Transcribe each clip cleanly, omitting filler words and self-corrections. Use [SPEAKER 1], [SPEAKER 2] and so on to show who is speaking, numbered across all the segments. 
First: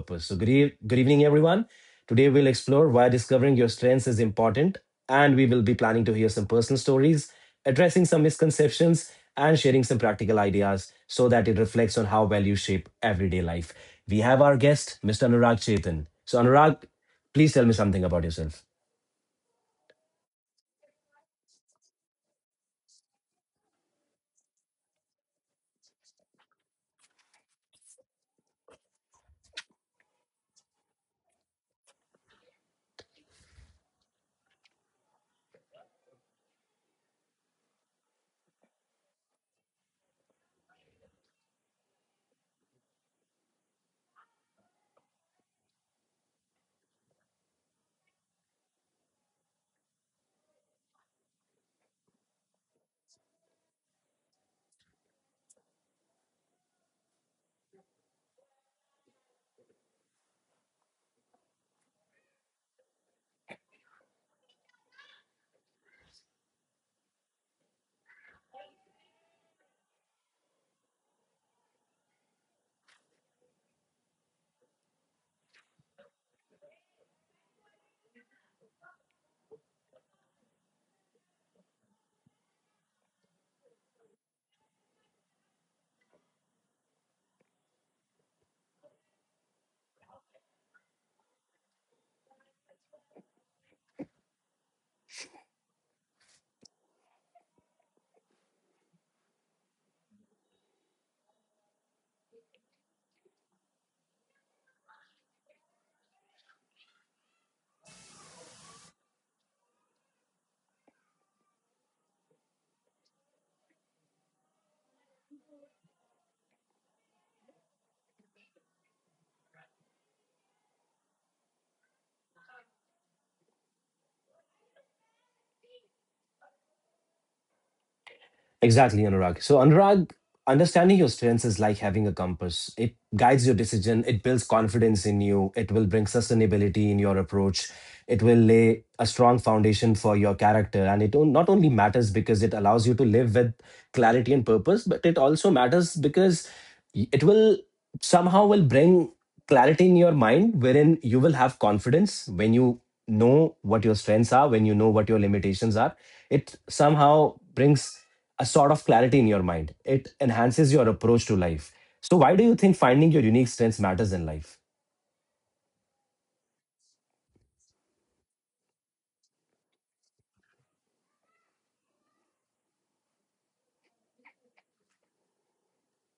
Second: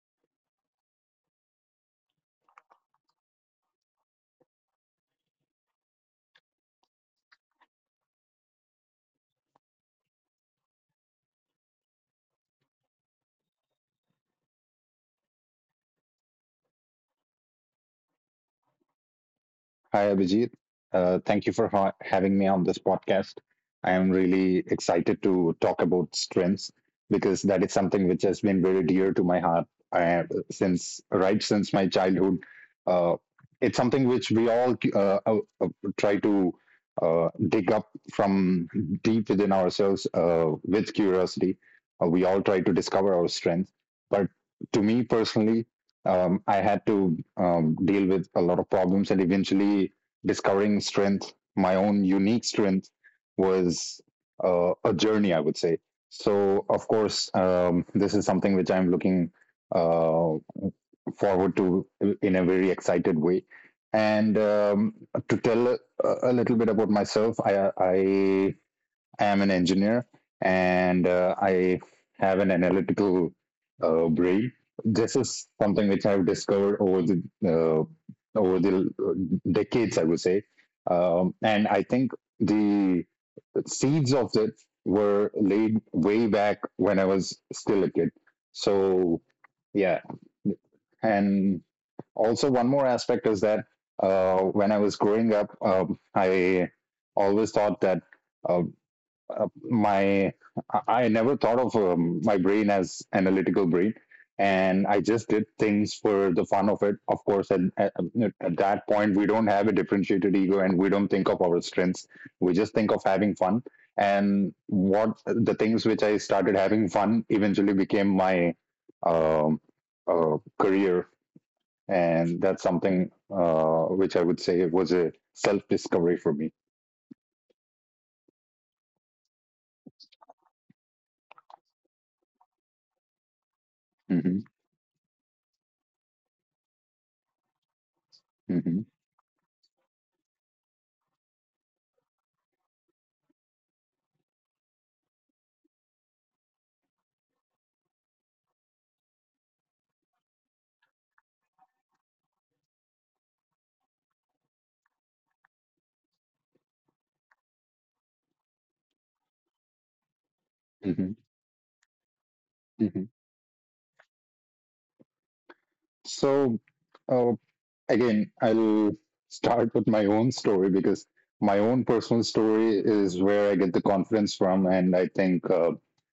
[SPEAKER 1] purpose. So, good evening, everyone. Today, we'll explore why discovering your strengths is important, and we will be planning to hear some personal stories, addressing some misconceptions, and sharing some practical ideas so that it reflects on how values shape everyday life. We have our guest, Mr. Anurag Chetan. So, Anurag, please tell me something about yourself.
[SPEAKER 2] Hi, Abhijit. Thank you for having me on this podcast. I am really excited to talk about strengths because that is something which has been very dear to my heart I, since since my childhood. Uh, it's something which we all try to dig up from deep within ourselves with curiosity. We all try to discover our strengths, but to me personally, I had to deal with a lot of problems, and eventually discovering strength, my own unique strength, was a journey, I would say. So, of course, this is something which I'm looking uh, forward to in a very excited way. And to tell a little bit about myself, I am an engineer and I have an analytical brain. This is something which I've discovered over the decades, I would say. And I think the seeds of it were laid way back when I was still a kid. So, yeah, and also one more aspect is that when I was growing up, I always thought that uh, my I never thought of my brain as analytical brain, and I just did things for the fun of it. Of course, at that point, we don't have a differentiated ego, and we don't think of our strengths. We just think of having fun. And what the things which I started having fun eventually became my um, career, and that's something which I would say was a self discovery for me.
[SPEAKER 1] Exactly, Anurag. So, Anurag, understanding your strengths is like having a compass. It guides your decision, it
[SPEAKER 2] Hmm.
[SPEAKER 1] builds confidence in you, it will bring sustainability in your approach, it will lay
[SPEAKER 2] Hmm.
[SPEAKER 1] a strong foundation for your character. And not only matters because it allows you to live with clarity and purpose, but it also matters because it will somehow will bring clarity in your mind wherein you will have confidence when you know what your strengths are, when you know what your limitations are, it somehow brings a sort of clarity in your mind. It enhances your
[SPEAKER 2] Hmm.
[SPEAKER 1] approach to life. So, why do you think
[SPEAKER 2] Hmm.
[SPEAKER 1] finding your unique strengths matters in life?
[SPEAKER 2] So, uh, again, I'll start with my own story because my own personal story is where I get the confidence from, and I think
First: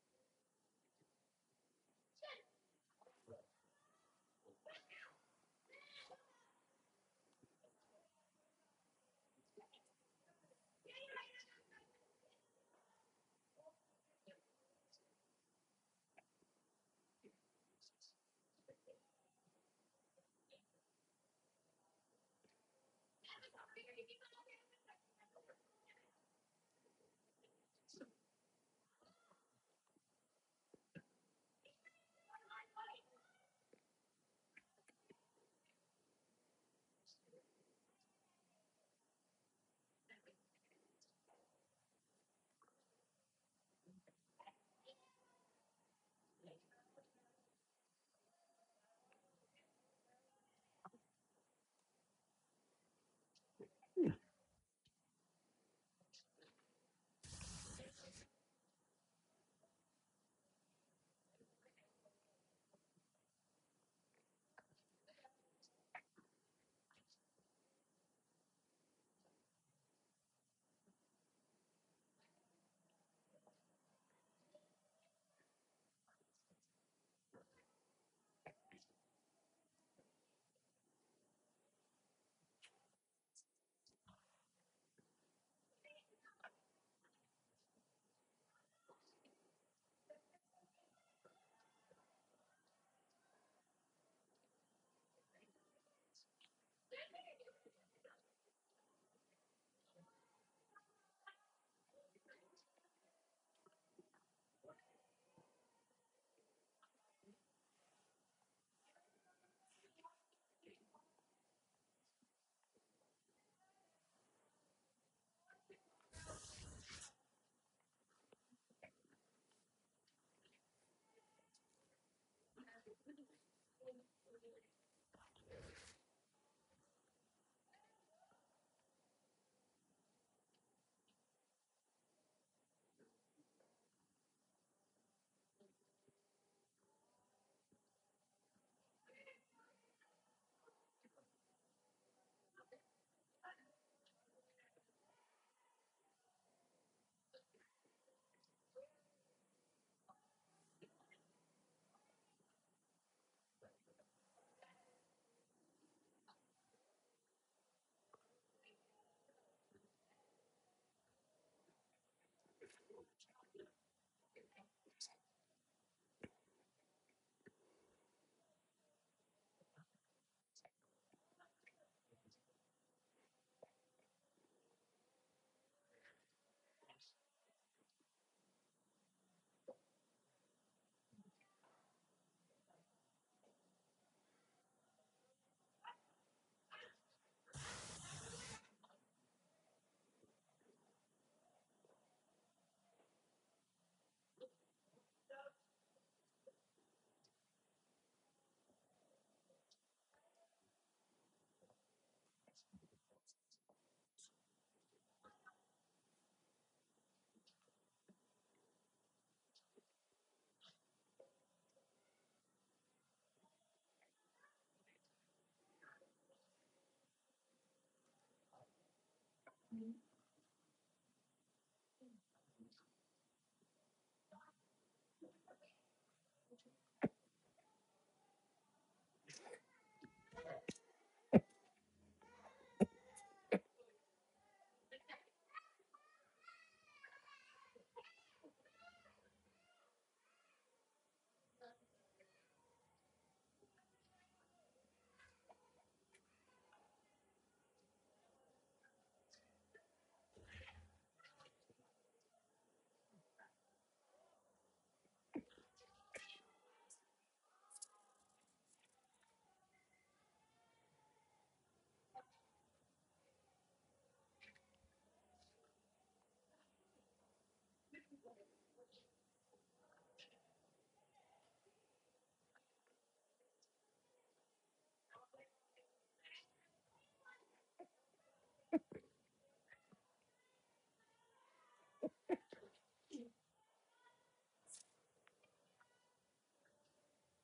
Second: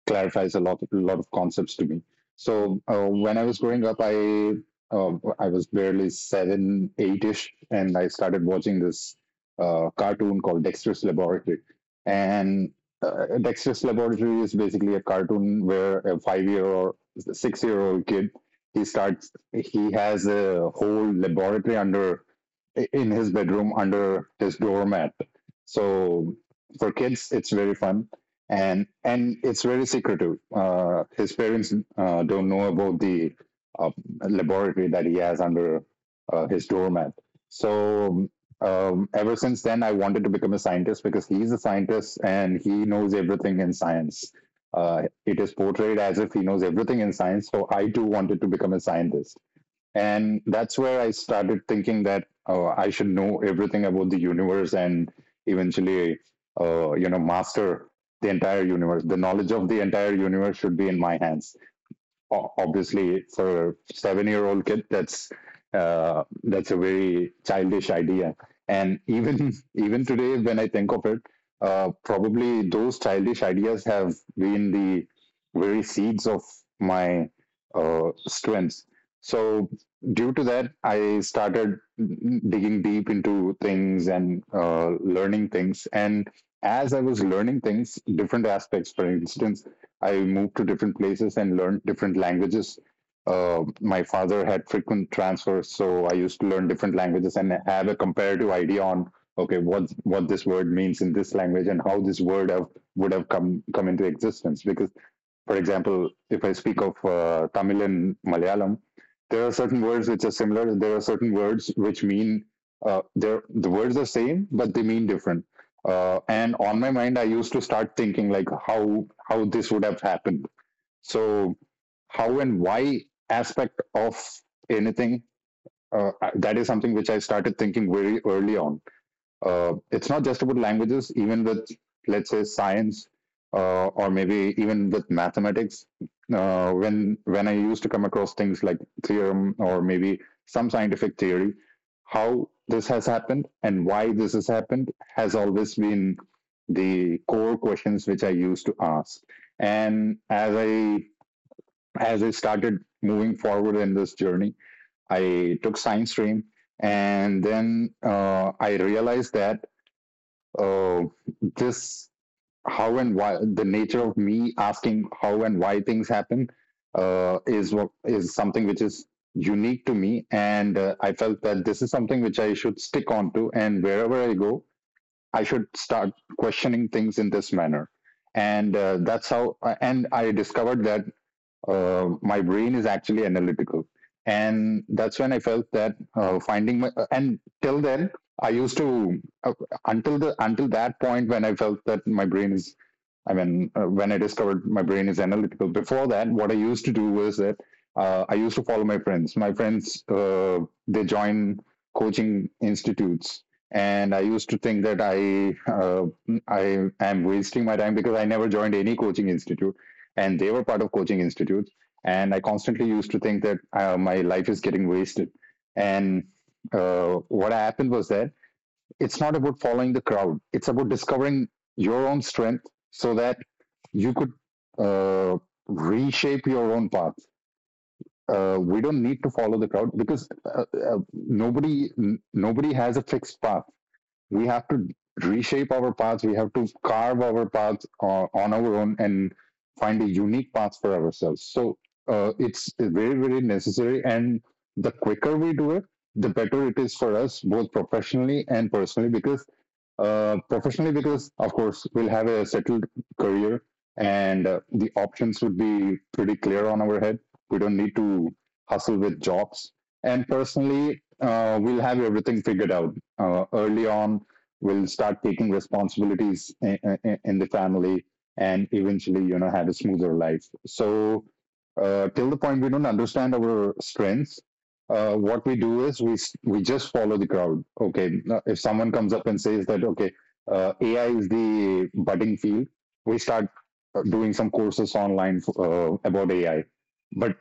[SPEAKER 2] clarifies a lot of concepts to me. So, when I was growing up, uh, I was barely seven, eight-ish, and I started watching this cartoon called Dexter's Laboratory, and Dexter's Laboratory is basically a cartoon where a 5-year or 6-year-old kid — he starts he has a whole laboratory under in his bedroom under his doormat. So for kids, it's very fun, and it's very secretive. His parents don't know about the uh, laboratory that he has under his doormat. So, ever since then, I wanted to become a scientist because he's a scientist and he knows everything in science. It is portrayed as if he knows everything in science. So I too wanted to become a scientist. And that's where I started thinking that I should know everything about the universe and eventually, master the entire universe. The knowledge of the entire universe should be in my hands. Obviously, for a 7-year-old kid, that's a very childish idea, and even even today when I think of it, probably those childish ideas have been the very seeds of my strengths. So due to that, I started digging deep into things and learning things, and as I was learning things, different aspects — for instance, I moved to different places and learned different languages. My father had frequent transfers, so I used to learn different languages and have a comparative idea on, okay, what this word means in this language and how this would have come into existence. Because, for example, if I speak of Tamil and Malayalam, there are certain words which are similar. There are certain words which mean — the words are same, but they mean different. And on my mind, I used to start thinking like how this would have happened. So, how and why aspect of anything, that is something which I started thinking very early on. It's not just about languages, even with, let's say, science, or maybe even with mathematics. When I used to come across things like theorem or maybe some scientific theory, how this has happened and why this has happened has always been the core questions which I used to ask. And as I started moving forward in this journey, I took science stream, and then I realized that uh, this — how and why, the nature of me asking how and why things happen, is what is something which is unique to me. And I felt that this is something which I should stick on to, and wherever I go, I should start questioning things in this manner. And that's how and I discovered that my brain is actually analytical. And that's when I felt that finding my — and till then I used to — until the until that point when I felt that my brain is — I mean, when I discovered my brain is analytical, before that, what I used to do was that I used to follow my friends. My friends, they join coaching institutes, and I used to think that uh, I am wasting my time because I never joined any coaching institute, and they were part of coaching institutes, and I constantly used to think that my life is getting wasted. And what happened was that it's not about following the crowd. It's about discovering your own strength so that you could uh, reshape your own path. We don't need to follow the crowd because uh, nobody has a fixed path. We have to reshape our paths. We have to carve our paths on our own and find a unique path for ourselves. So, it's very very necessary, and the quicker we do it, the better it is for us both professionally and personally. Because professionally, because of course we'll have a settled career, and the options would be pretty clear on our head. We don't need to hustle with jobs. And personally, we'll have everything figured out early on. We'll start taking responsibilities in the family, and eventually have a smoother life. So, till the point we don't understand our strengths, what we do is we just follow the crowd. Okay. Now, if someone comes up and says that, okay, AI is the budding field, we start doing some courses online about AI. But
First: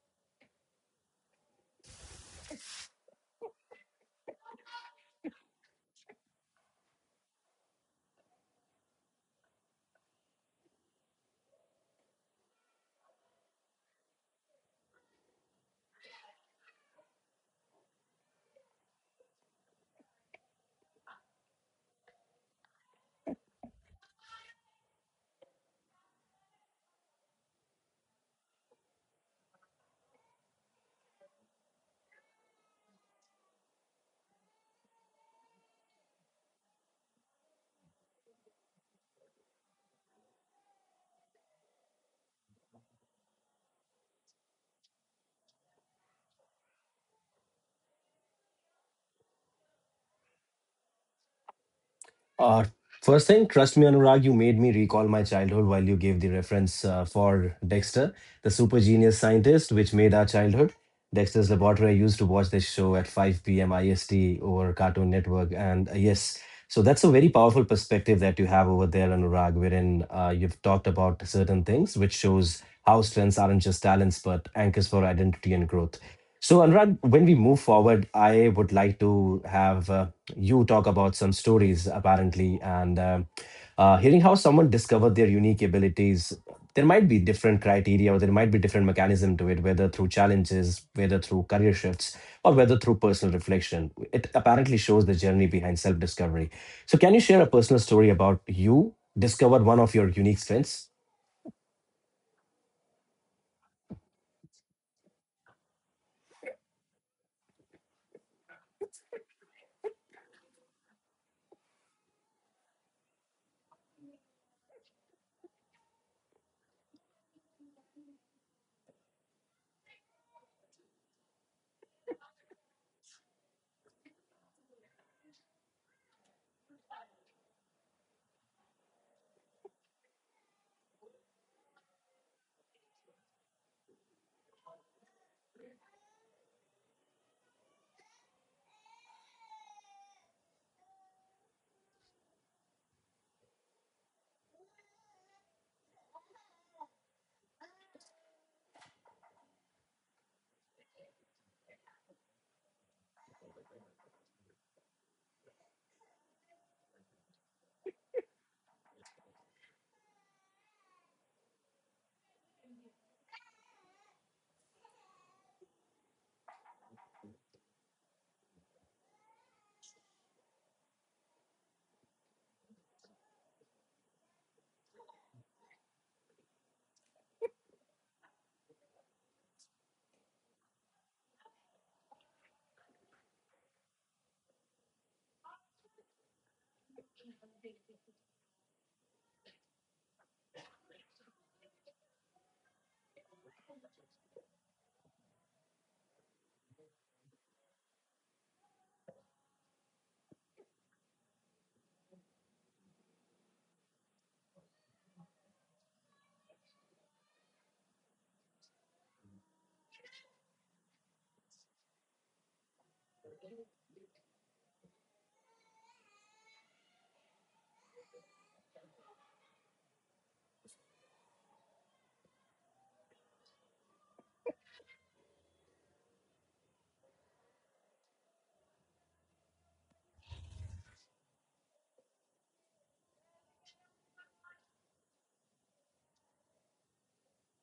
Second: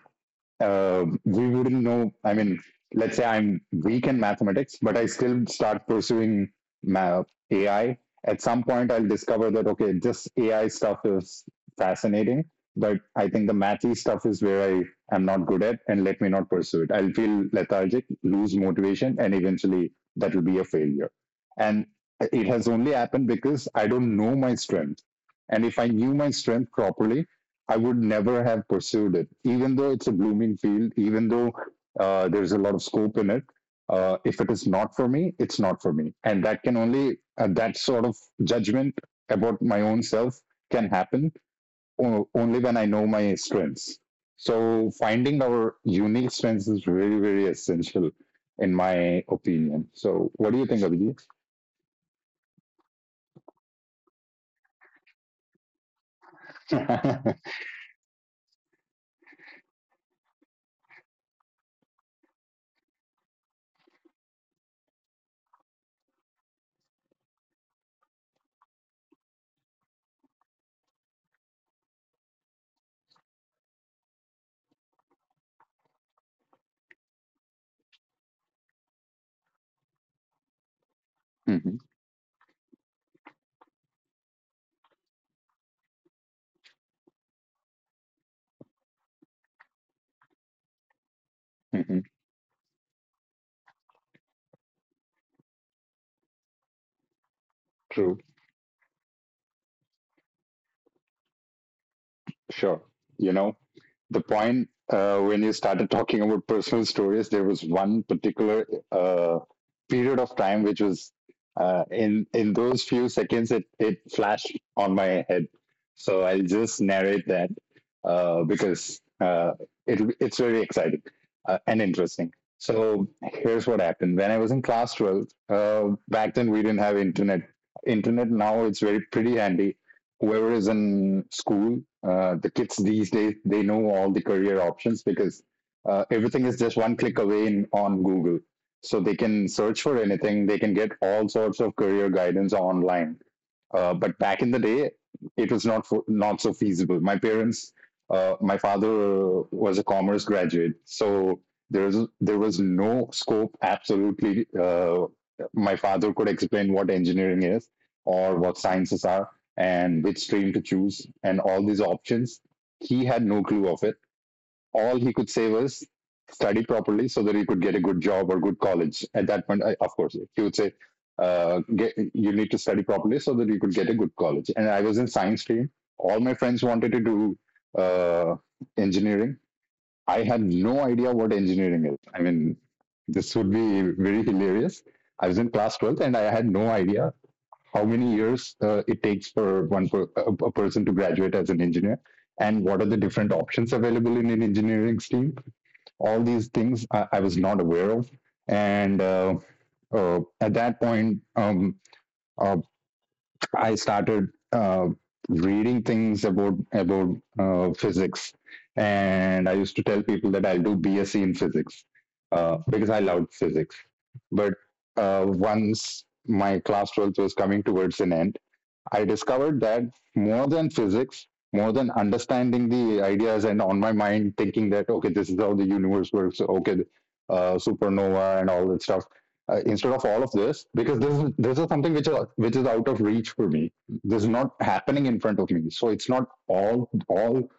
[SPEAKER 2] we wouldn't know. I mean, let's say I'm weak in mathematics, but I still start pursuing ma- AI. At some point, I'll discover that, okay, this AI stuff is fascinating, but I think the mathy stuff is where I am not good at, and let me not pursue it. I'll feel lethargic, lose motivation, and eventually that will be a failure. And it has only happened because I don't know my strength. And if I knew my strength properly, I would never have pursued it, even though it's a blooming field, even though there's a lot of scope in it. If it is not for me, it's not for me, and that can only that sort of judgment about my own self can happen only when I know my strengths. So finding our unique strengths is very very essential, in my opinion. So what do you think,
[SPEAKER 1] Uh, First thing, trust me, Anurag, you made me recall my childhood while you gave the reference
[SPEAKER 2] Abhijit?
[SPEAKER 1] for Dexter, the super genius scientist, which made our childhood. Dexter's Laboratory, I used to watch this show at 5 p.m. IST over Cartoon Network. And yes, so that's a very powerful perspective that you have over there, Anurag, wherein you've talked about certain things, which shows how strengths aren't just talents, but anchors for identity and growth. So, Anurag, when we move forward, I would like to have you talk about some
[SPEAKER 2] Mhm,
[SPEAKER 1] stories apparently, and hearing how someone discovered their unique abilities, there might be different criteria or there might be different mechanism to it, whether through challenges, whether through career
[SPEAKER 2] mhm.
[SPEAKER 1] shifts, or whether through personal reflection, it apparently shows the journey behind self-discovery. So can you share a personal story
[SPEAKER 2] True.
[SPEAKER 1] about you discovered one of your unique strengths?
[SPEAKER 2] Sure. You know, the point when you started talking about personal stories, there was one particular uh, period of time which was in those few seconds it flashed on my head. So I'll just narrate that, because it's very exciting and interesting. So here's what happened when I was in class 12. Back then, we didn't have internet. Internet now, it's very pretty handy. Whoever is in school, the kids these days, they know all the career options because everything is just one click away on Google. So they can search for anything, they can get all sorts of career guidance online. But back in the day, it was not so feasible. My parents — my father was a commerce graduate — so there was no scope. Absolutely, my father could explain what engineering is or what sciences are and which stream to choose and all these options. He had no clue of it. All he could say was, study properly so that he could get a good job or good college. At that point, of course, he would say, you need to study properly so that you could get a good college. And I was in science stream. All my friends wanted to do uh, engineering. I had no idea what engineering is. I mean, this would be very hilarious. I was in class 12th and I had no idea how many years it takes for a person to graduate as an engineer, and what are the different options available in an engineering stream. All these things I was not aware of. And uh, uh, at that point uh, I started reading things about physics, and I used to tell people that I'll do BSc in physics, because I loved physics. But once my class 12 was coming towards an end, I discovered that more than physics, more than understanding the ideas and on my mind thinking that, okay, this is how the universe works, okay, supernova and all that stuff. Instead of all of this, because this is something which is out of reach for me. This is not happening in front of me, so it's not all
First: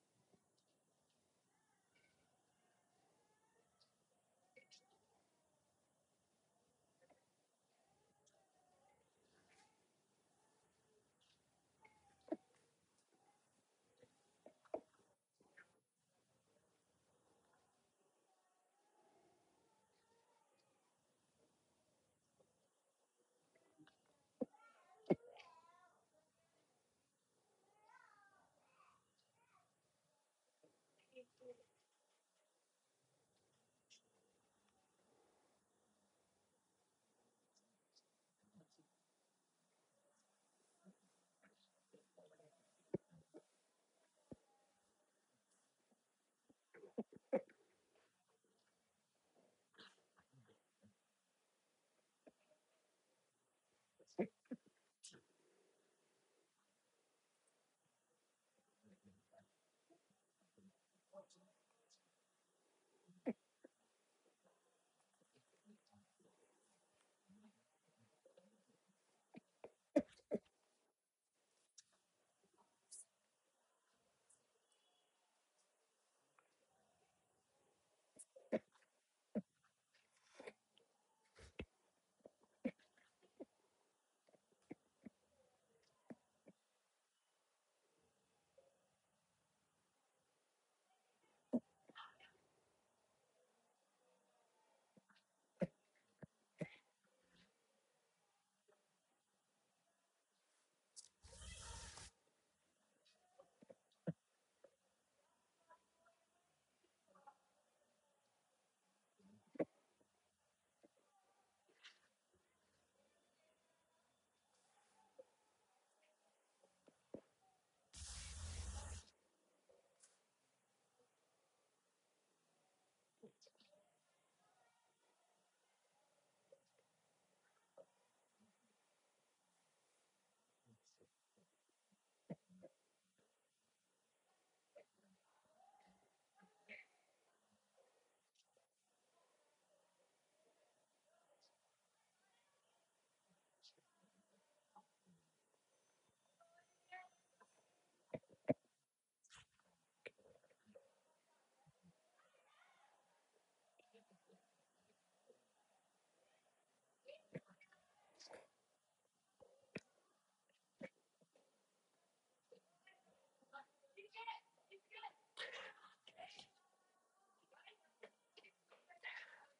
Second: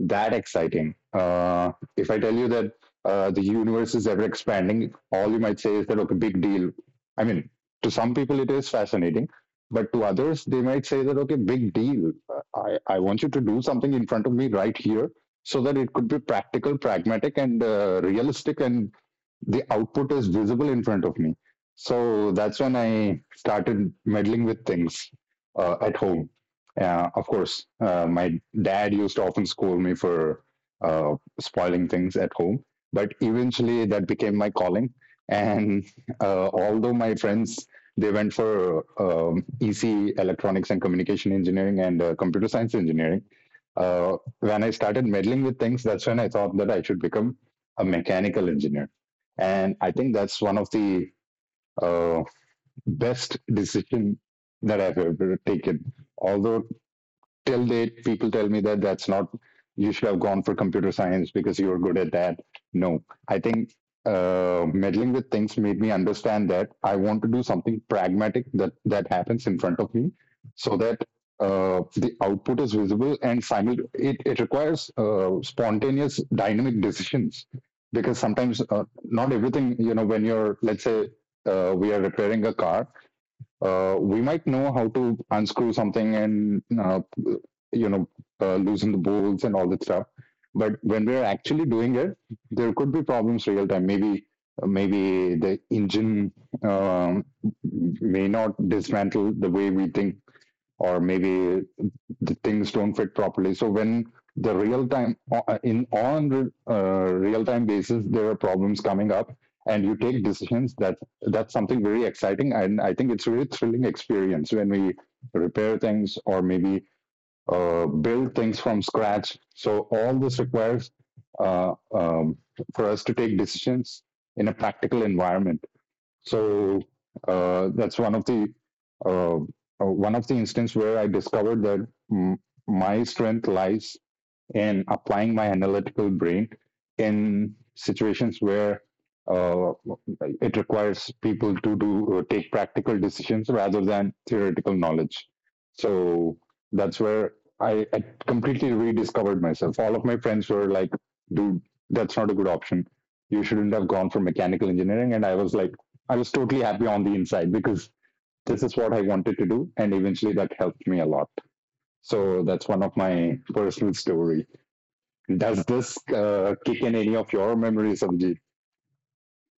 [SPEAKER 2] that exciting. If I tell you that the universe is ever expanding, all you might say is that, okay, big deal. I mean, to some people it is fascinating, but to others, they might say that, okay, big deal. I want you to do something in front of me right here so that it could be practical, pragmatic, and realistic, and the output is visible in front of me. So that's when I started meddling with things at home. Of course, my dad used to often scold me for spoiling things at home, but eventually that became my calling. And Although my friends, they went for EC, electronics and communication engineering, and computer science engineering, uh, when I started meddling with things, that's when I thought that I should become a mechanical engineer. And I think that's one of the uh, best decision that I've ever taken. Although till date, people tell me that that's not, you should have gone for computer science because you're good at that. No, I think meddling with things made me understand that I want to do something pragmatic that happens in front of me so that the output is visible and it requires spontaneous dynamic decisions, because sometimes not everything, you know, when you're, let's say, we are repairing a car, we might know how to unscrew something, and you know loosen the bolts and all that stuff. But when we're actually doing it, there could be problems real time. Maybe the engine um, may not dismantle the way we think, or maybe the things don't fit properly. So when the real time in on real time basis, there are problems coming up, and you take decisions. That's something very exciting, and I think it's a really thrilling experience when we repair things, or maybe build things from scratch. So all this requires uh, um, for us to take decisions in a practical environment. so that's uh, one of the instances where I discovered that my strength lies in applying my analytical brain in situations where uh, it requires people to do take practical decisions rather than theoretical knowledge. So that's where I completely rediscovered myself. All of my friends were like, "Dude, that's not a good option. You shouldn't have gone for mechanical engineering." And I was like, I was totally happy on the inside because this is what I wanted to do, and eventually that helped me a lot. So that's one of my personal story. Does this kick in any of your memories, Abhijit?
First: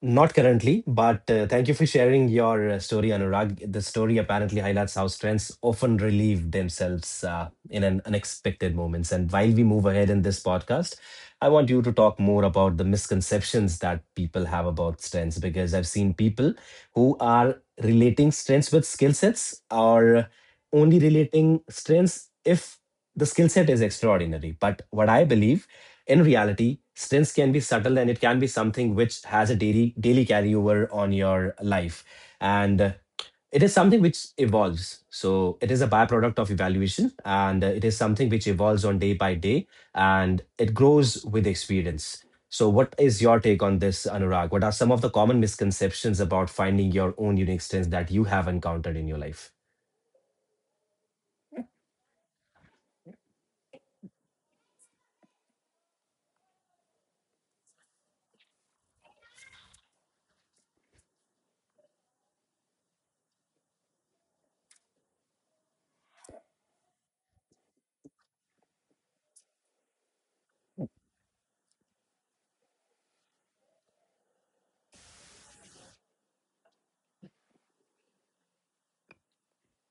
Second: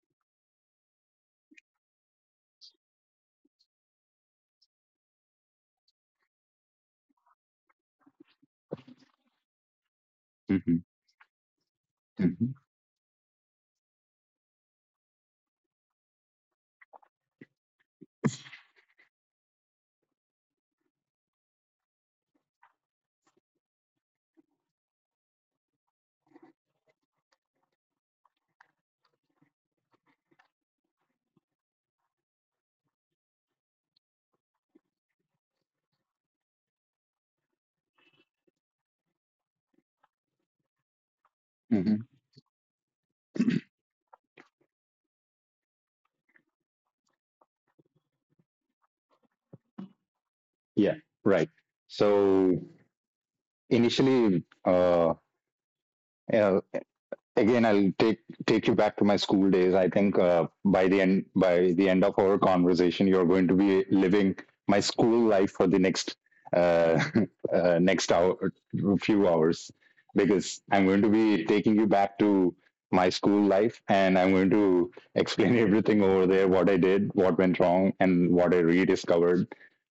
[SPEAKER 1] Not currently, but thank you for sharing your story, Anurag. The story apparently highlights how strengths often relieve themselves in an unexpected moments. And while we move ahead in this
[SPEAKER 2] Mhm,
[SPEAKER 1] podcast, I want you to talk more
[SPEAKER 2] mhm,
[SPEAKER 1] about the misconceptions that people have about strengths, because I've seen people who are relating strengths with skill sets or only relating strengths if the skill set is extraordinary. But what I believe in reality, stints can be subtle and it can be something which has a daily carryover on your life. And it is something which evolves. So it is a byproduct of evaluation, and it is something which evolves on day by day and it grows with
[SPEAKER 2] mhm.
[SPEAKER 1] experience. So what is your take on this, Anurag? What are some of the common misconceptions about finding your own unique strengths that you have encountered in your life?
[SPEAKER 2] Yeah, right. So initially, yeah, again, I'll take you back to my school days. I think by the end of our conversation you're going to be living my school life for the next uh, next hour, few hours, because I'm going to be taking you back to my school life, and I'm going to explain everything over there, what I did, what went wrong, and what I rediscovered.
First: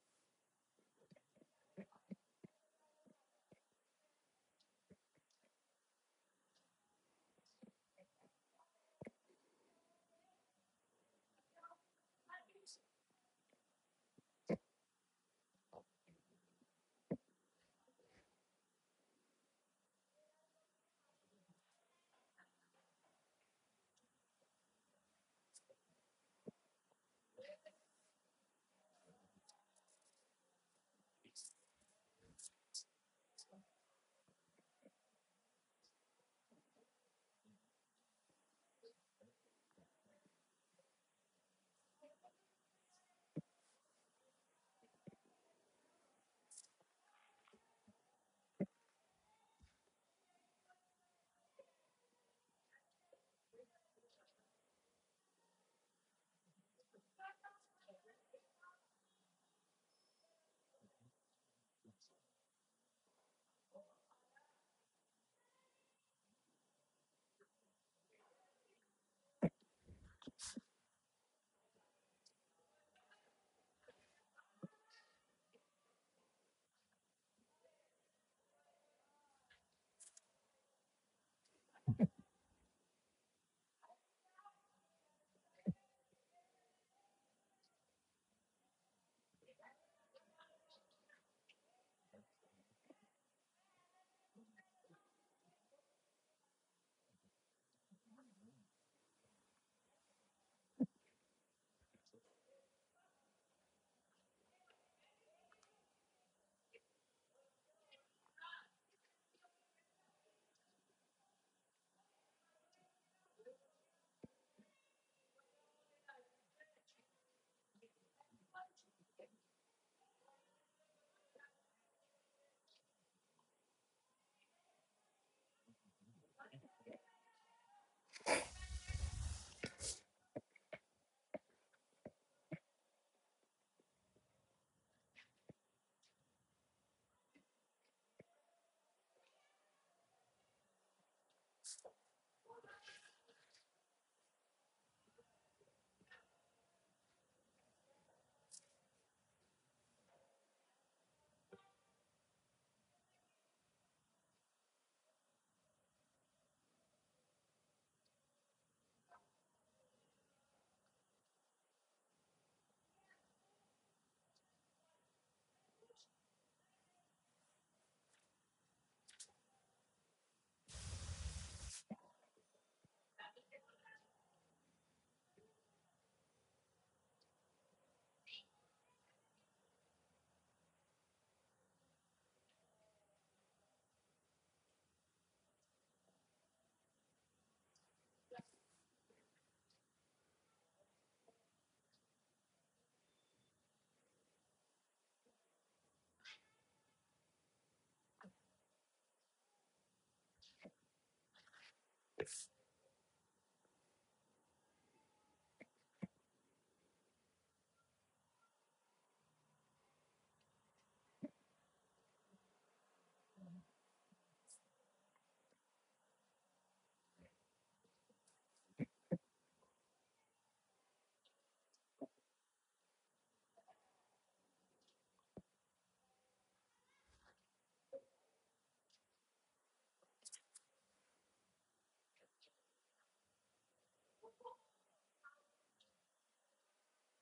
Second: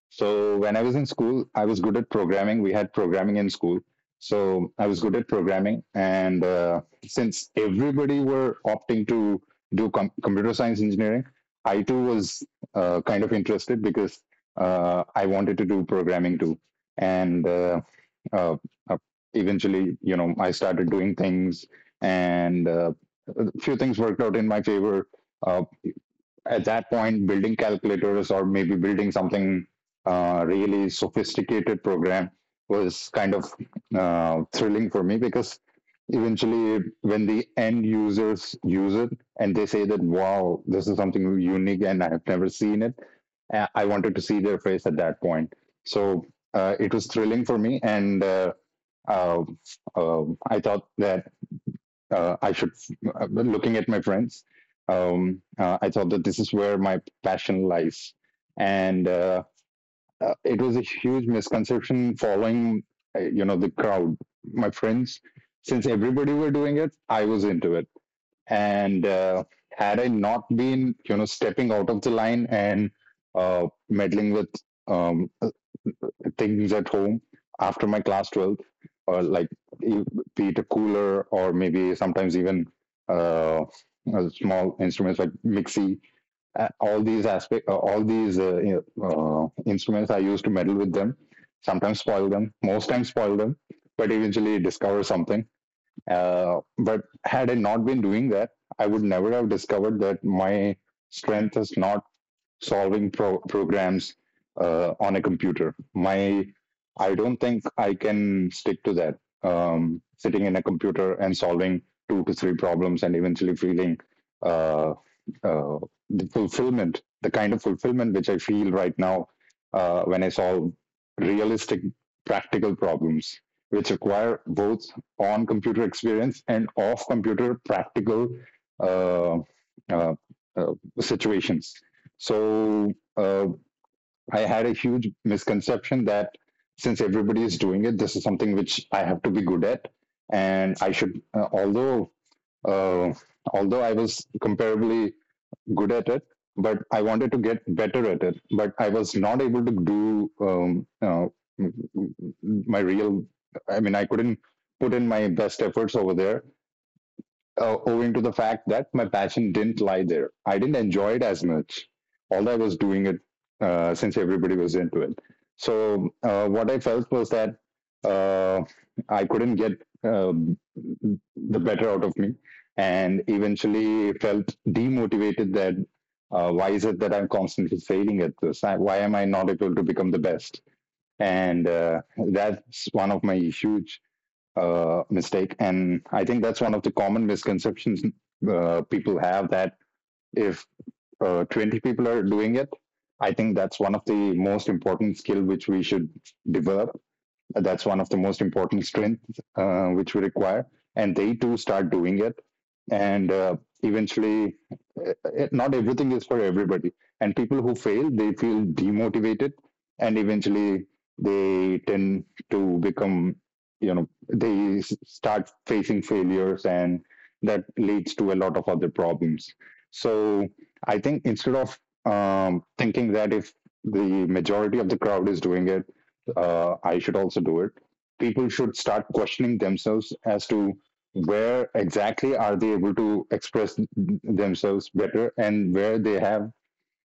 [SPEAKER 2] So when I was in school, I was good at programming. We had programming in school. So I was good at programming. And since everybody were opting to do computer science engineering, I too was kind of interested because I wanted to do programming too. And uh, uh, Eventually, you know, I started doing things, and a few things worked out in my favor. Uh, at that point, building calculators or maybe building something really sophisticated program was kind of thrilling for me, because eventually when the end users use it and they say that, wow, this is something unique and I have never seen it, I wanted to see their face at that point. so it was thrilling for me, and uh, uh, I thought that uh, I should, looking at my friends, I thought that this is where my passion lies. And It was a huge misconception, following, you know, the crowd. My friends, since everybody were doing it, I was into it. And Had I not been, you know, stepping out of the line, and meddling with um, things at home after my class 12th, or like e- be it a cooler or maybe sometimes even uh, small instruments like mixi, all these you know, instruments, I used to meddle with them, sometimes spoil them, most times spoil them, but eventually discover something. But had I not been doing that, I would never have discovered that my strength is not solving programs on a computer. I don't think I can stick to that. Sitting in a computer and solving 2 to 3 problems and eventually feeling uh, uh, the fulfillment, the kind of fulfillment which I feel right now when I solve realistic, practical problems, which require both on computer experience and off computer practical uh, uh, uh, situations. So I had a huge misconception that since everybody is doing it, this is something which I have to be good at, and I should. Uh, Although I was comparably good at it, but I wanted to get better at it, but I was not able to do my real. I mean, I couldn't put in my best efforts over there owing to the fact that my passion didn't lie there. I didn't enjoy it as much, although I was doing it since everybody was into it. So what I felt was that uh, I couldn't get the better out of me, and eventually felt demotivated that why is it that I'm constantly failing at this? Why am I not able to become the best? And That's one of my huge mistake. And I think that's one of the common misconceptions people have, that if 20 people are doing it, I think that's one of the most important skill which we should develop, that's one of the most important strengths which we require, and they too start doing it. And Eventually, it, not everything is for everybody. And people who fail, they feel demotivated, and eventually they tend to become, you know, they start facing failures, and that leads to a lot of other problems. So I think, instead of thinking that if the majority of the crowd is doing it, I should also do it, people should start questioning themselves as to where exactly are they able to express themselves better, and where they have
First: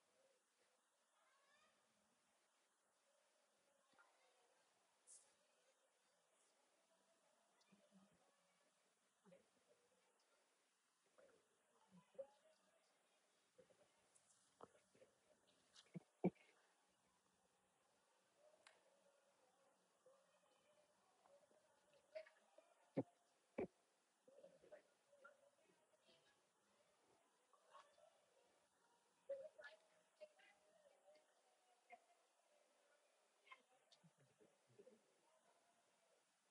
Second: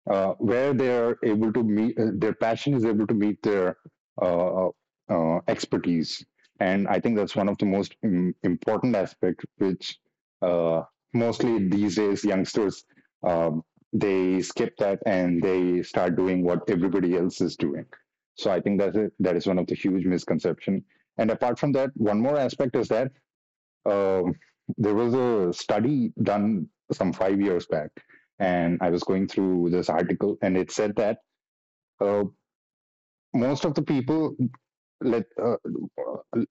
[SPEAKER 2] where they are able to meet their passion is able to meet their uh, expertise. And I think that's one of the most important aspect which uh, mostly these days youngsters um, they skip that, and they start doing what everybody else is doing. So I think that is one of the huge misconception. And apart from that, one more aspect is that um, there was a study done some 5 years back, and I was going through this article, and it said that uh, most of the people, let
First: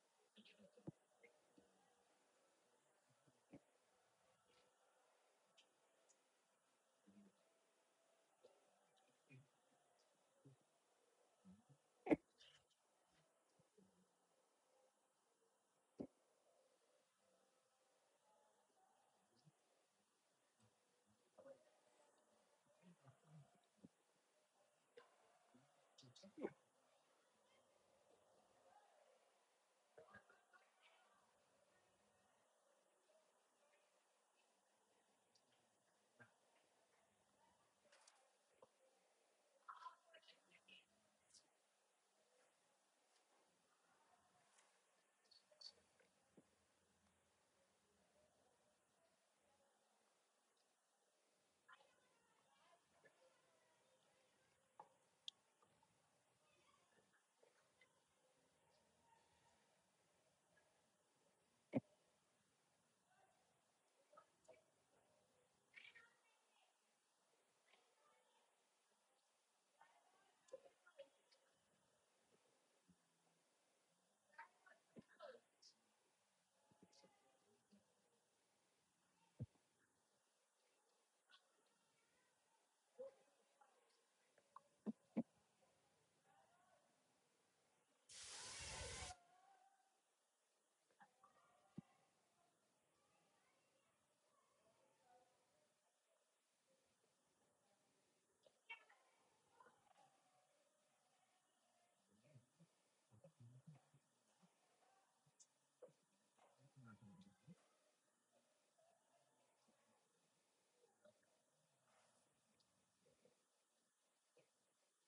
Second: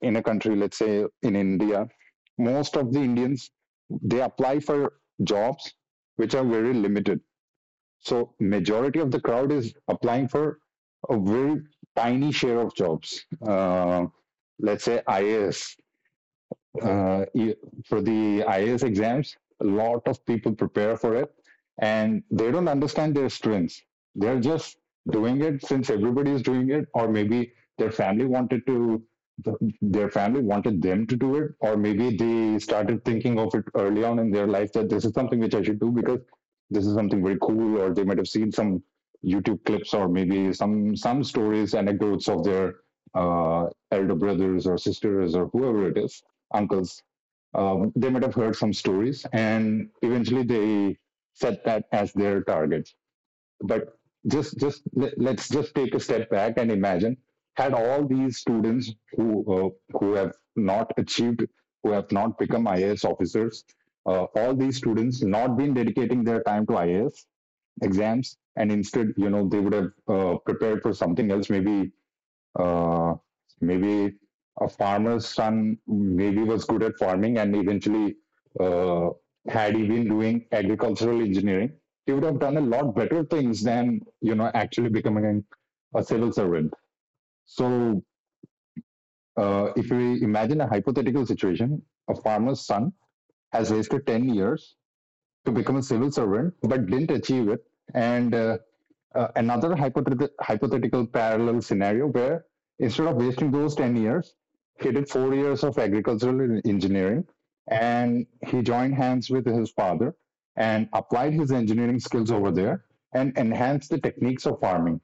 [SPEAKER 2] in a country, let's say in India, most of the Indians, they apply for jobs which are very limited. So majority of the crowd is applying for a very tiny share of jobs. Let's say IAS, uh, e- for the IAS exams, a lot of people prepare for it, and they don't understand their strengths. They're just doing it since everybody is doing it, or maybe their family wanted to, their family wanted them to do it, or maybe they started thinking of it early on in their life that this is something which I should do because this is something very cool, or they might have seen some YouTube clips or maybe some stories, anecdotes of their uh, elder brothers or sisters or whoever it is uncles. They might have heard some stories, and eventually they set that as their target. But just let- us just take a step back and imagine had all these students uh, who have not achieved who have not become IAS officers, all these students not been dedicating their time to IAS exams and instead, you know, they would have prepared for something else. Maybe uh, maybe a farmer's son maybe was good at farming and eventually, uh, had he been doing agricultural engineering, he would have done a lot better things than, you know, actually becoming a civil servant. So if we imagine a hypothetical situation, a farmer's son has wasted 10 years to become a civil servant but didn't achieve it, and another hypothetical parallel scenario where instead of wasting those 10 years, he did 4 years of agricultural engineering, and he joined hands with his father and applied his engineering skills over there and enhanced the techniques of farming.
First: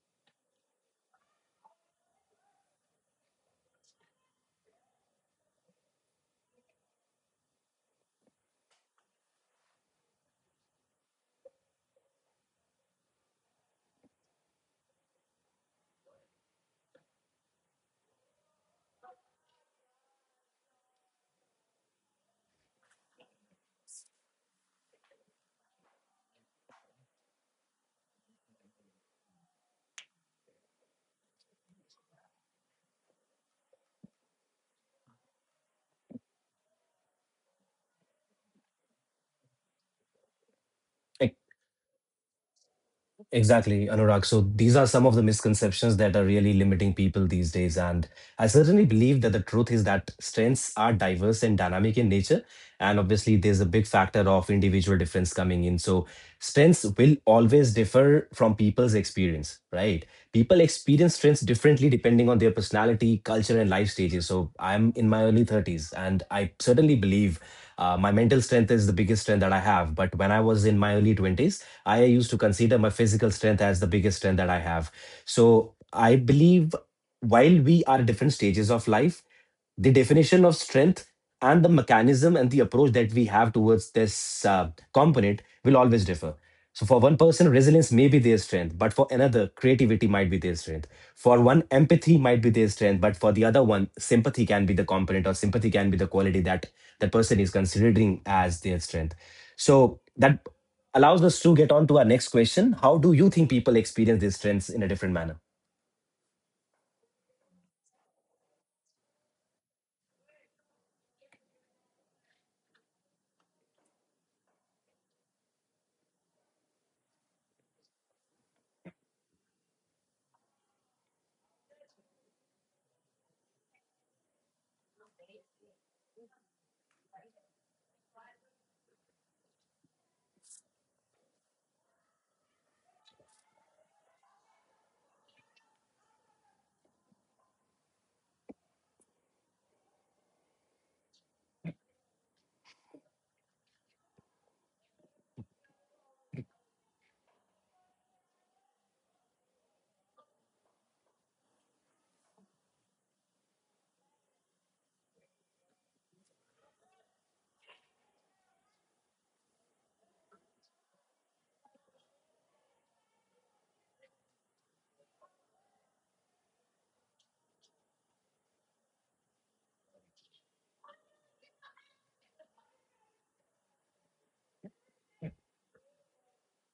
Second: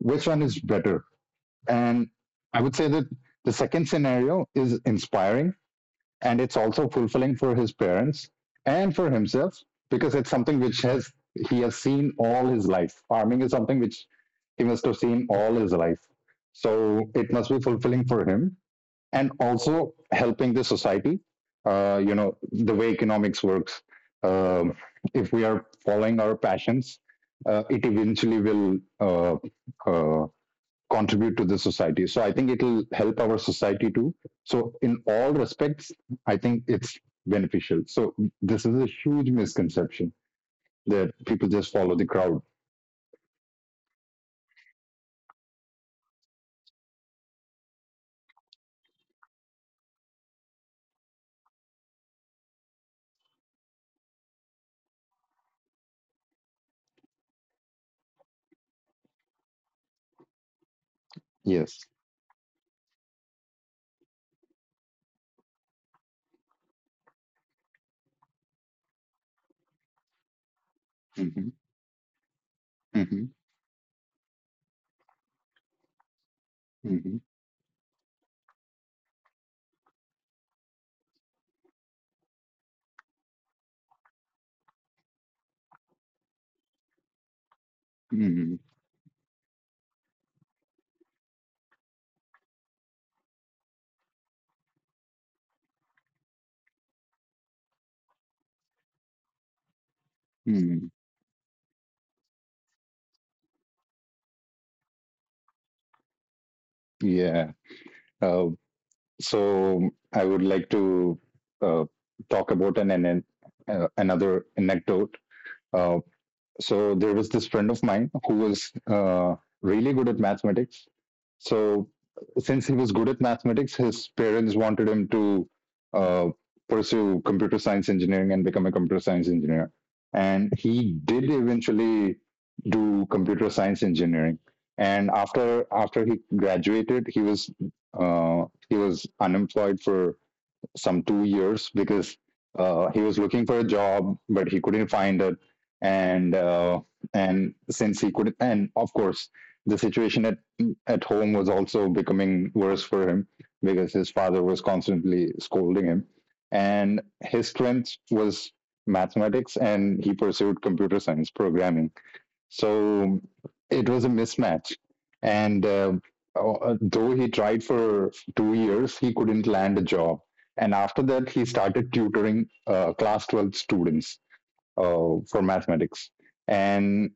[SPEAKER 2] Which one is better? And I would say that the second scenario is inspiring, and it's also fulfilling for his parents and for himself because it's something which has he has seen all his life farming is something which he must have seen all his life, so it must be fulfilling for him and also helping the society. You know, the way economics works, um, if we are following our passions, it eventually will uh, contribute to the society. So I think it'll help our society too. So in all respects, I think it's beneficial. So this is a huge misconception, that people just follow the crowd.
[SPEAKER 1] Exactly, Anurag. So these are some of the misconceptions that are really limiting people these days. And I certainly believe that the truth is that strengths are diverse and dynamic in nature. And obviously, there's a big factor of individual difference coming in. So strengths will always differ from people's experience, right? People experience strengths
[SPEAKER 2] Yes.
[SPEAKER 1] differently depending on their personality, culture, and life stages. So I'm in my early 30s, and I certainly believe my mental strength is the biggest strength that I have. But when I was in my
[SPEAKER 2] Hmm.
[SPEAKER 1] early 20s, I used to consider
[SPEAKER 2] Hmm.
[SPEAKER 1] my physical strength as the biggest strength that I have. So I
[SPEAKER 2] Hmm.
[SPEAKER 1] believe while we are at different stages of life, the definition of strength and the mechanism and the approach that we have towards this component will always differ. So, for one person, resilience may
[SPEAKER 2] Hmm.
[SPEAKER 1] be their strength, but for another, creativity might be their strength. For one, empathy might be their strength, but for the other one, sympathy can be the component, or sympathy can be the quality that that person is considering as their strength. So, that
[SPEAKER 2] Hmm.
[SPEAKER 1] allows us to get on to our next question: how do you think people experience these strengths in a different manner?
[SPEAKER 2] Yeah. Uh, so I would like to uh, talk about an another anecdote. Um so there was this friend of mine who was really good at mathematics. So since he was good at mathematics, his parents wanted him to uh, pursue computer science engineering and become a computer science engineer, and he did eventually do computer science engineering. And after he graduated, he was unemployed for some 2 years because he was looking for a job, but he couldn't find it. And uh, and since he couldn't, and of course, the situation at home was also becoming worse for him because his father was constantly scolding him. And his strength was mathematics, and he pursued computer science programming, so it was a mismatch. And though he tried for 2 years, he couldn't land a job. And after that, he started tutoring class 12 students for mathematics. And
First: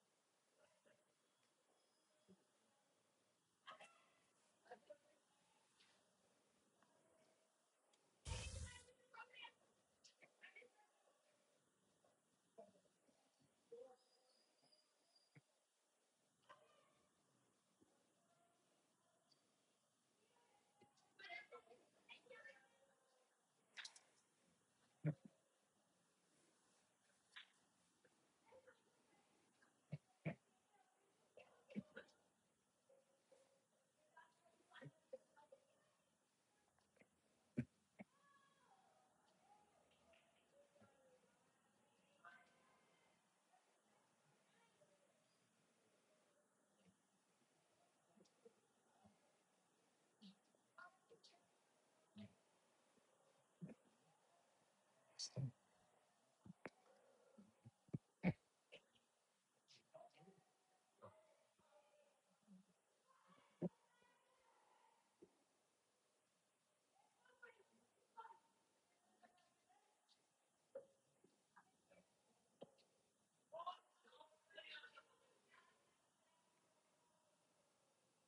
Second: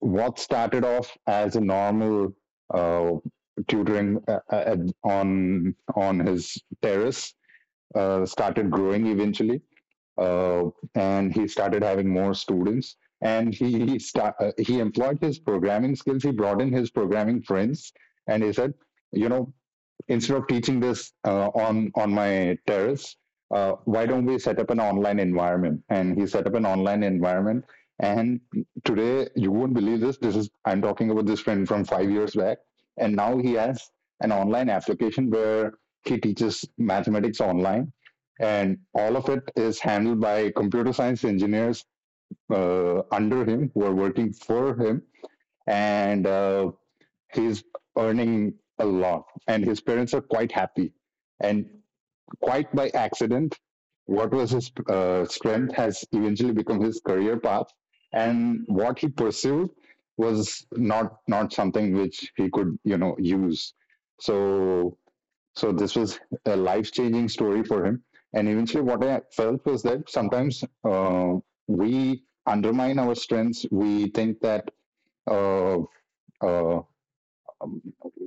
[SPEAKER 2] what started off as a normal uh, tutoring on his terrace started growing eventually, uh, and he started having more students. And he employed his programming skills. He brought in his programming friends, and he said, you know, instead of teaching this on my terrace, why don't we set up an online environment? And he set up an online environment. And today, you won't believe this. This is I'm talking about this friend from 5 years back, and now he has an online application where he teaches mathematics online, and all of it is handled by computer science engineers under him who are working for him. And he's earning a lot, and his parents are quite happy. And quite by accident, what was his strength has eventually become his career path, and what he pursued was not something which he could, you know, use. So so this was a life changing story for him. And eventually what I felt was that sometimes, we undermine our strengths. We think that uh, uh,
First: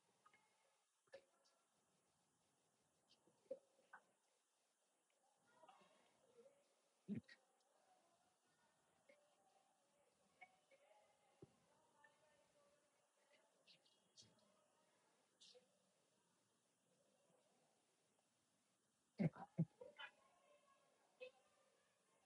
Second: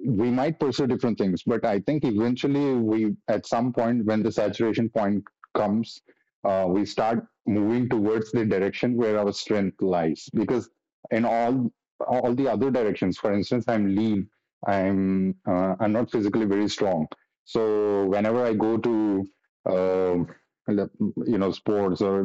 [SPEAKER 2] we might pursue different things, but I think eventually we, at some point when the saturation point comes, we start moving towards the direction where our strength lies. Because in all the other directions, for instance, I'm lean, I'm not physically very strong. So whenever I go to uh, you know, sports or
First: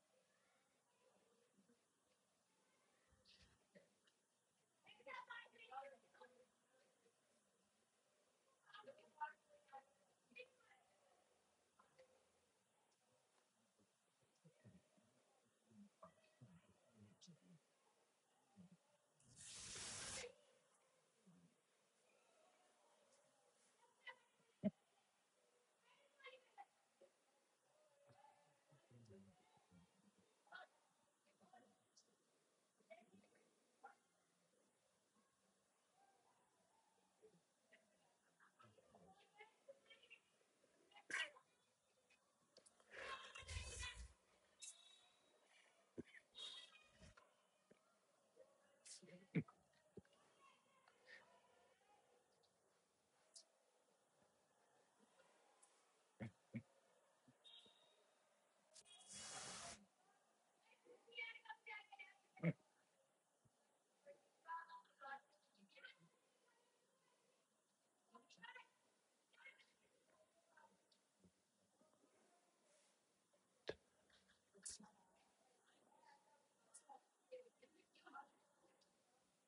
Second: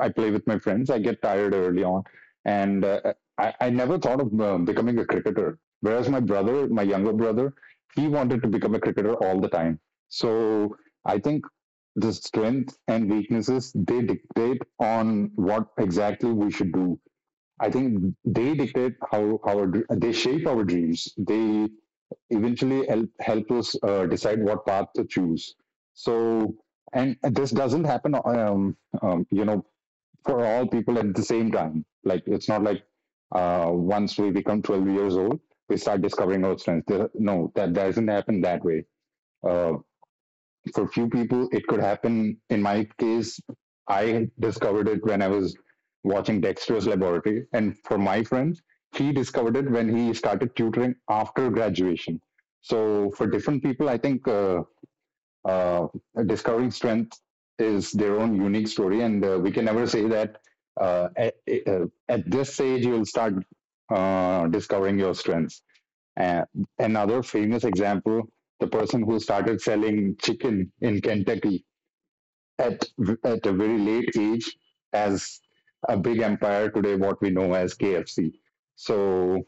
[SPEAKER 2] I play with my friends, I get tired early on, and I never thought of becoming a cricketer. Whereas my brother, my younger brother, he wanted to become a cricketer all the time. So I think the strengths and weaknesses, they dictate on what exactly we should do. I think they dictate how our they shape our dreams. They eventually help us decide what path to choose. So and this doesn't happen you know, for all people at the same time. Like it's not like once we become 12 years old, we start discovering our strengths. There- No, that doesn't happen that way. Uh, for few people, it could happen. In my case, I discovered it when I was watching Dexter's Laboratory, and for my friend, he discovered it when he started tutoring after graduation. So for different people, I think uh, discovering strength is their own unique story, and we can never say that uh, at, at this age you'll start discovering your strengths. Uh, Another famous example: the person who started selling chicken in Kentucky at a very late age as a big empire today, what we know as KFC. So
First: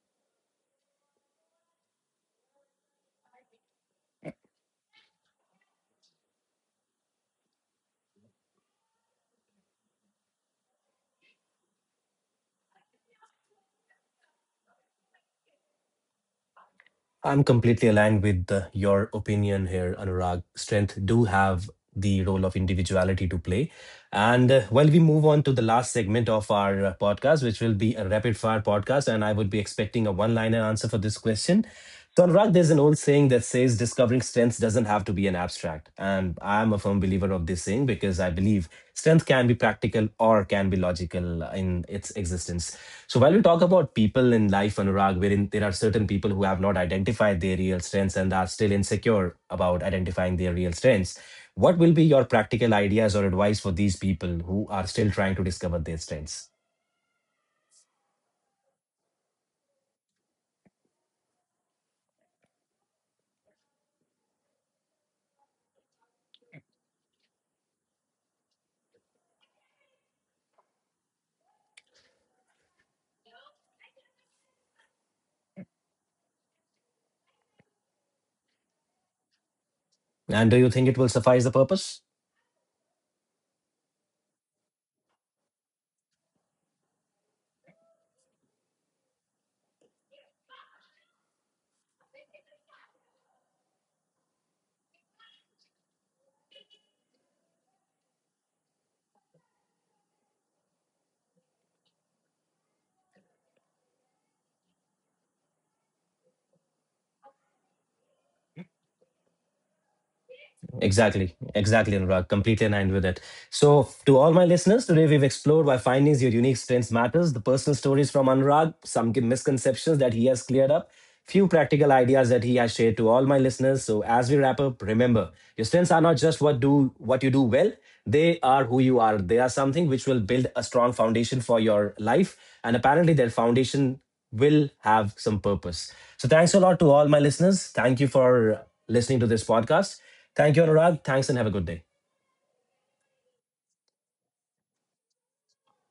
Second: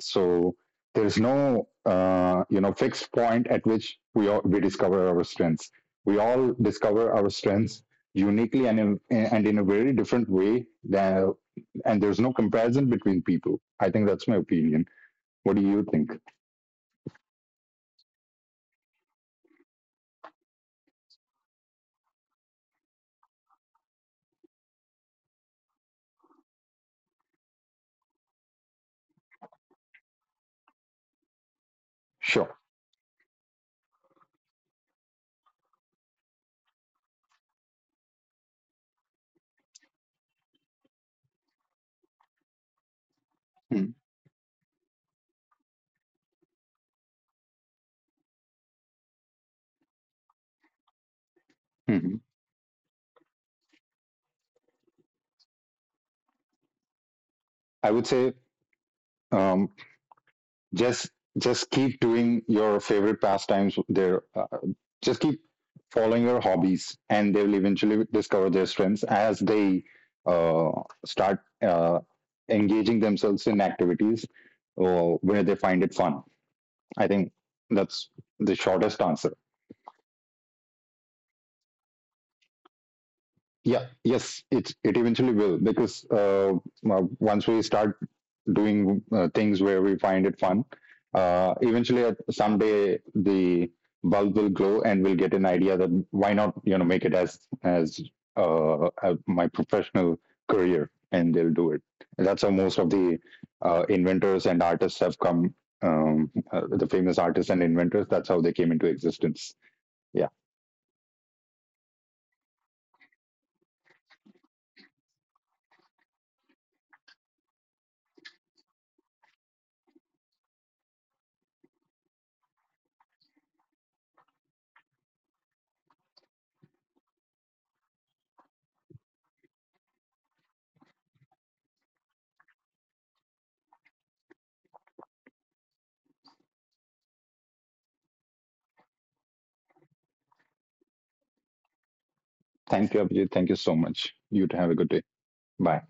[SPEAKER 2] so there's no you know, fixed point at which we all, we discover our strengths. We all discover our strengths uniquely and and in a very different way. Than, and there's no comparison between people. I think that's my opinion. What do you think?
[SPEAKER 1] I'm completely aligned with your opinion here, Anurag. Strength do have the role of individuality to play. And while we move on to the last segment of our podcast, which will be a rapid fire podcast, and I would be expecting a one liner answer for this question. So, Anurag,
[SPEAKER 2] Sure.
[SPEAKER 1] there's an old saying that says discovering strengths doesn't have to be an abstract. And I'm a firm believer of this saying because I believe strength can be practical or can be logical in its existence. So while we talk about people in life, Anurag, wherein there are certain people who have not identified their real strengths and are still insecure about identifying their real strengths, what will be
[SPEAKER 2] Mhm.
[SPEAKER 1] your practical ideas or advice for these people who are still trying to discover their strengths?
[SPEAKER 2] I would say, um, just keep doing your favorite pastimes there. Just keep following your hobbies, and they will eventually discover their strengths as they uh, start uh, engaging themselves in activities where they find it fun. I think that's the shortest answer.
[SPEAKER 1] And do you think it will suffice the purpose?
[SPEAKER 2] Yeah, yes, it eventually will, because once we start doing things where we find it fun, eventually at someday the bulb will glow, and we'll get an idea that why not, you know, make it as as my professional career, and they'll do it. And that's how most of the inventors and artists have come. The famous artists and inventors. That's how they came into existence. Yeah.
[SPEAKER 1] Exactly, exactly, Anurag. Completely aligned with it. So, to all my listeners, today we've explored why findings your unique strengths matters, the personal stories from Anurag, some misconceptions that he has cleared up, few practical ideas that he has shared to all my listeners. So, as we wrap up, remember your strengths are not just what do what you do well; they are who you are. They are something which will build a strong foundation for your life, and apparently, that foundation will have some purpose. So, thanks a lot to all my listeners. Thank you for listening to this podcast. Thank you, Anurag. Thanks, and have a good day.
[SPEAKER 2] Thank you, Abhijit. Thank you so much. You have a good day. Bye.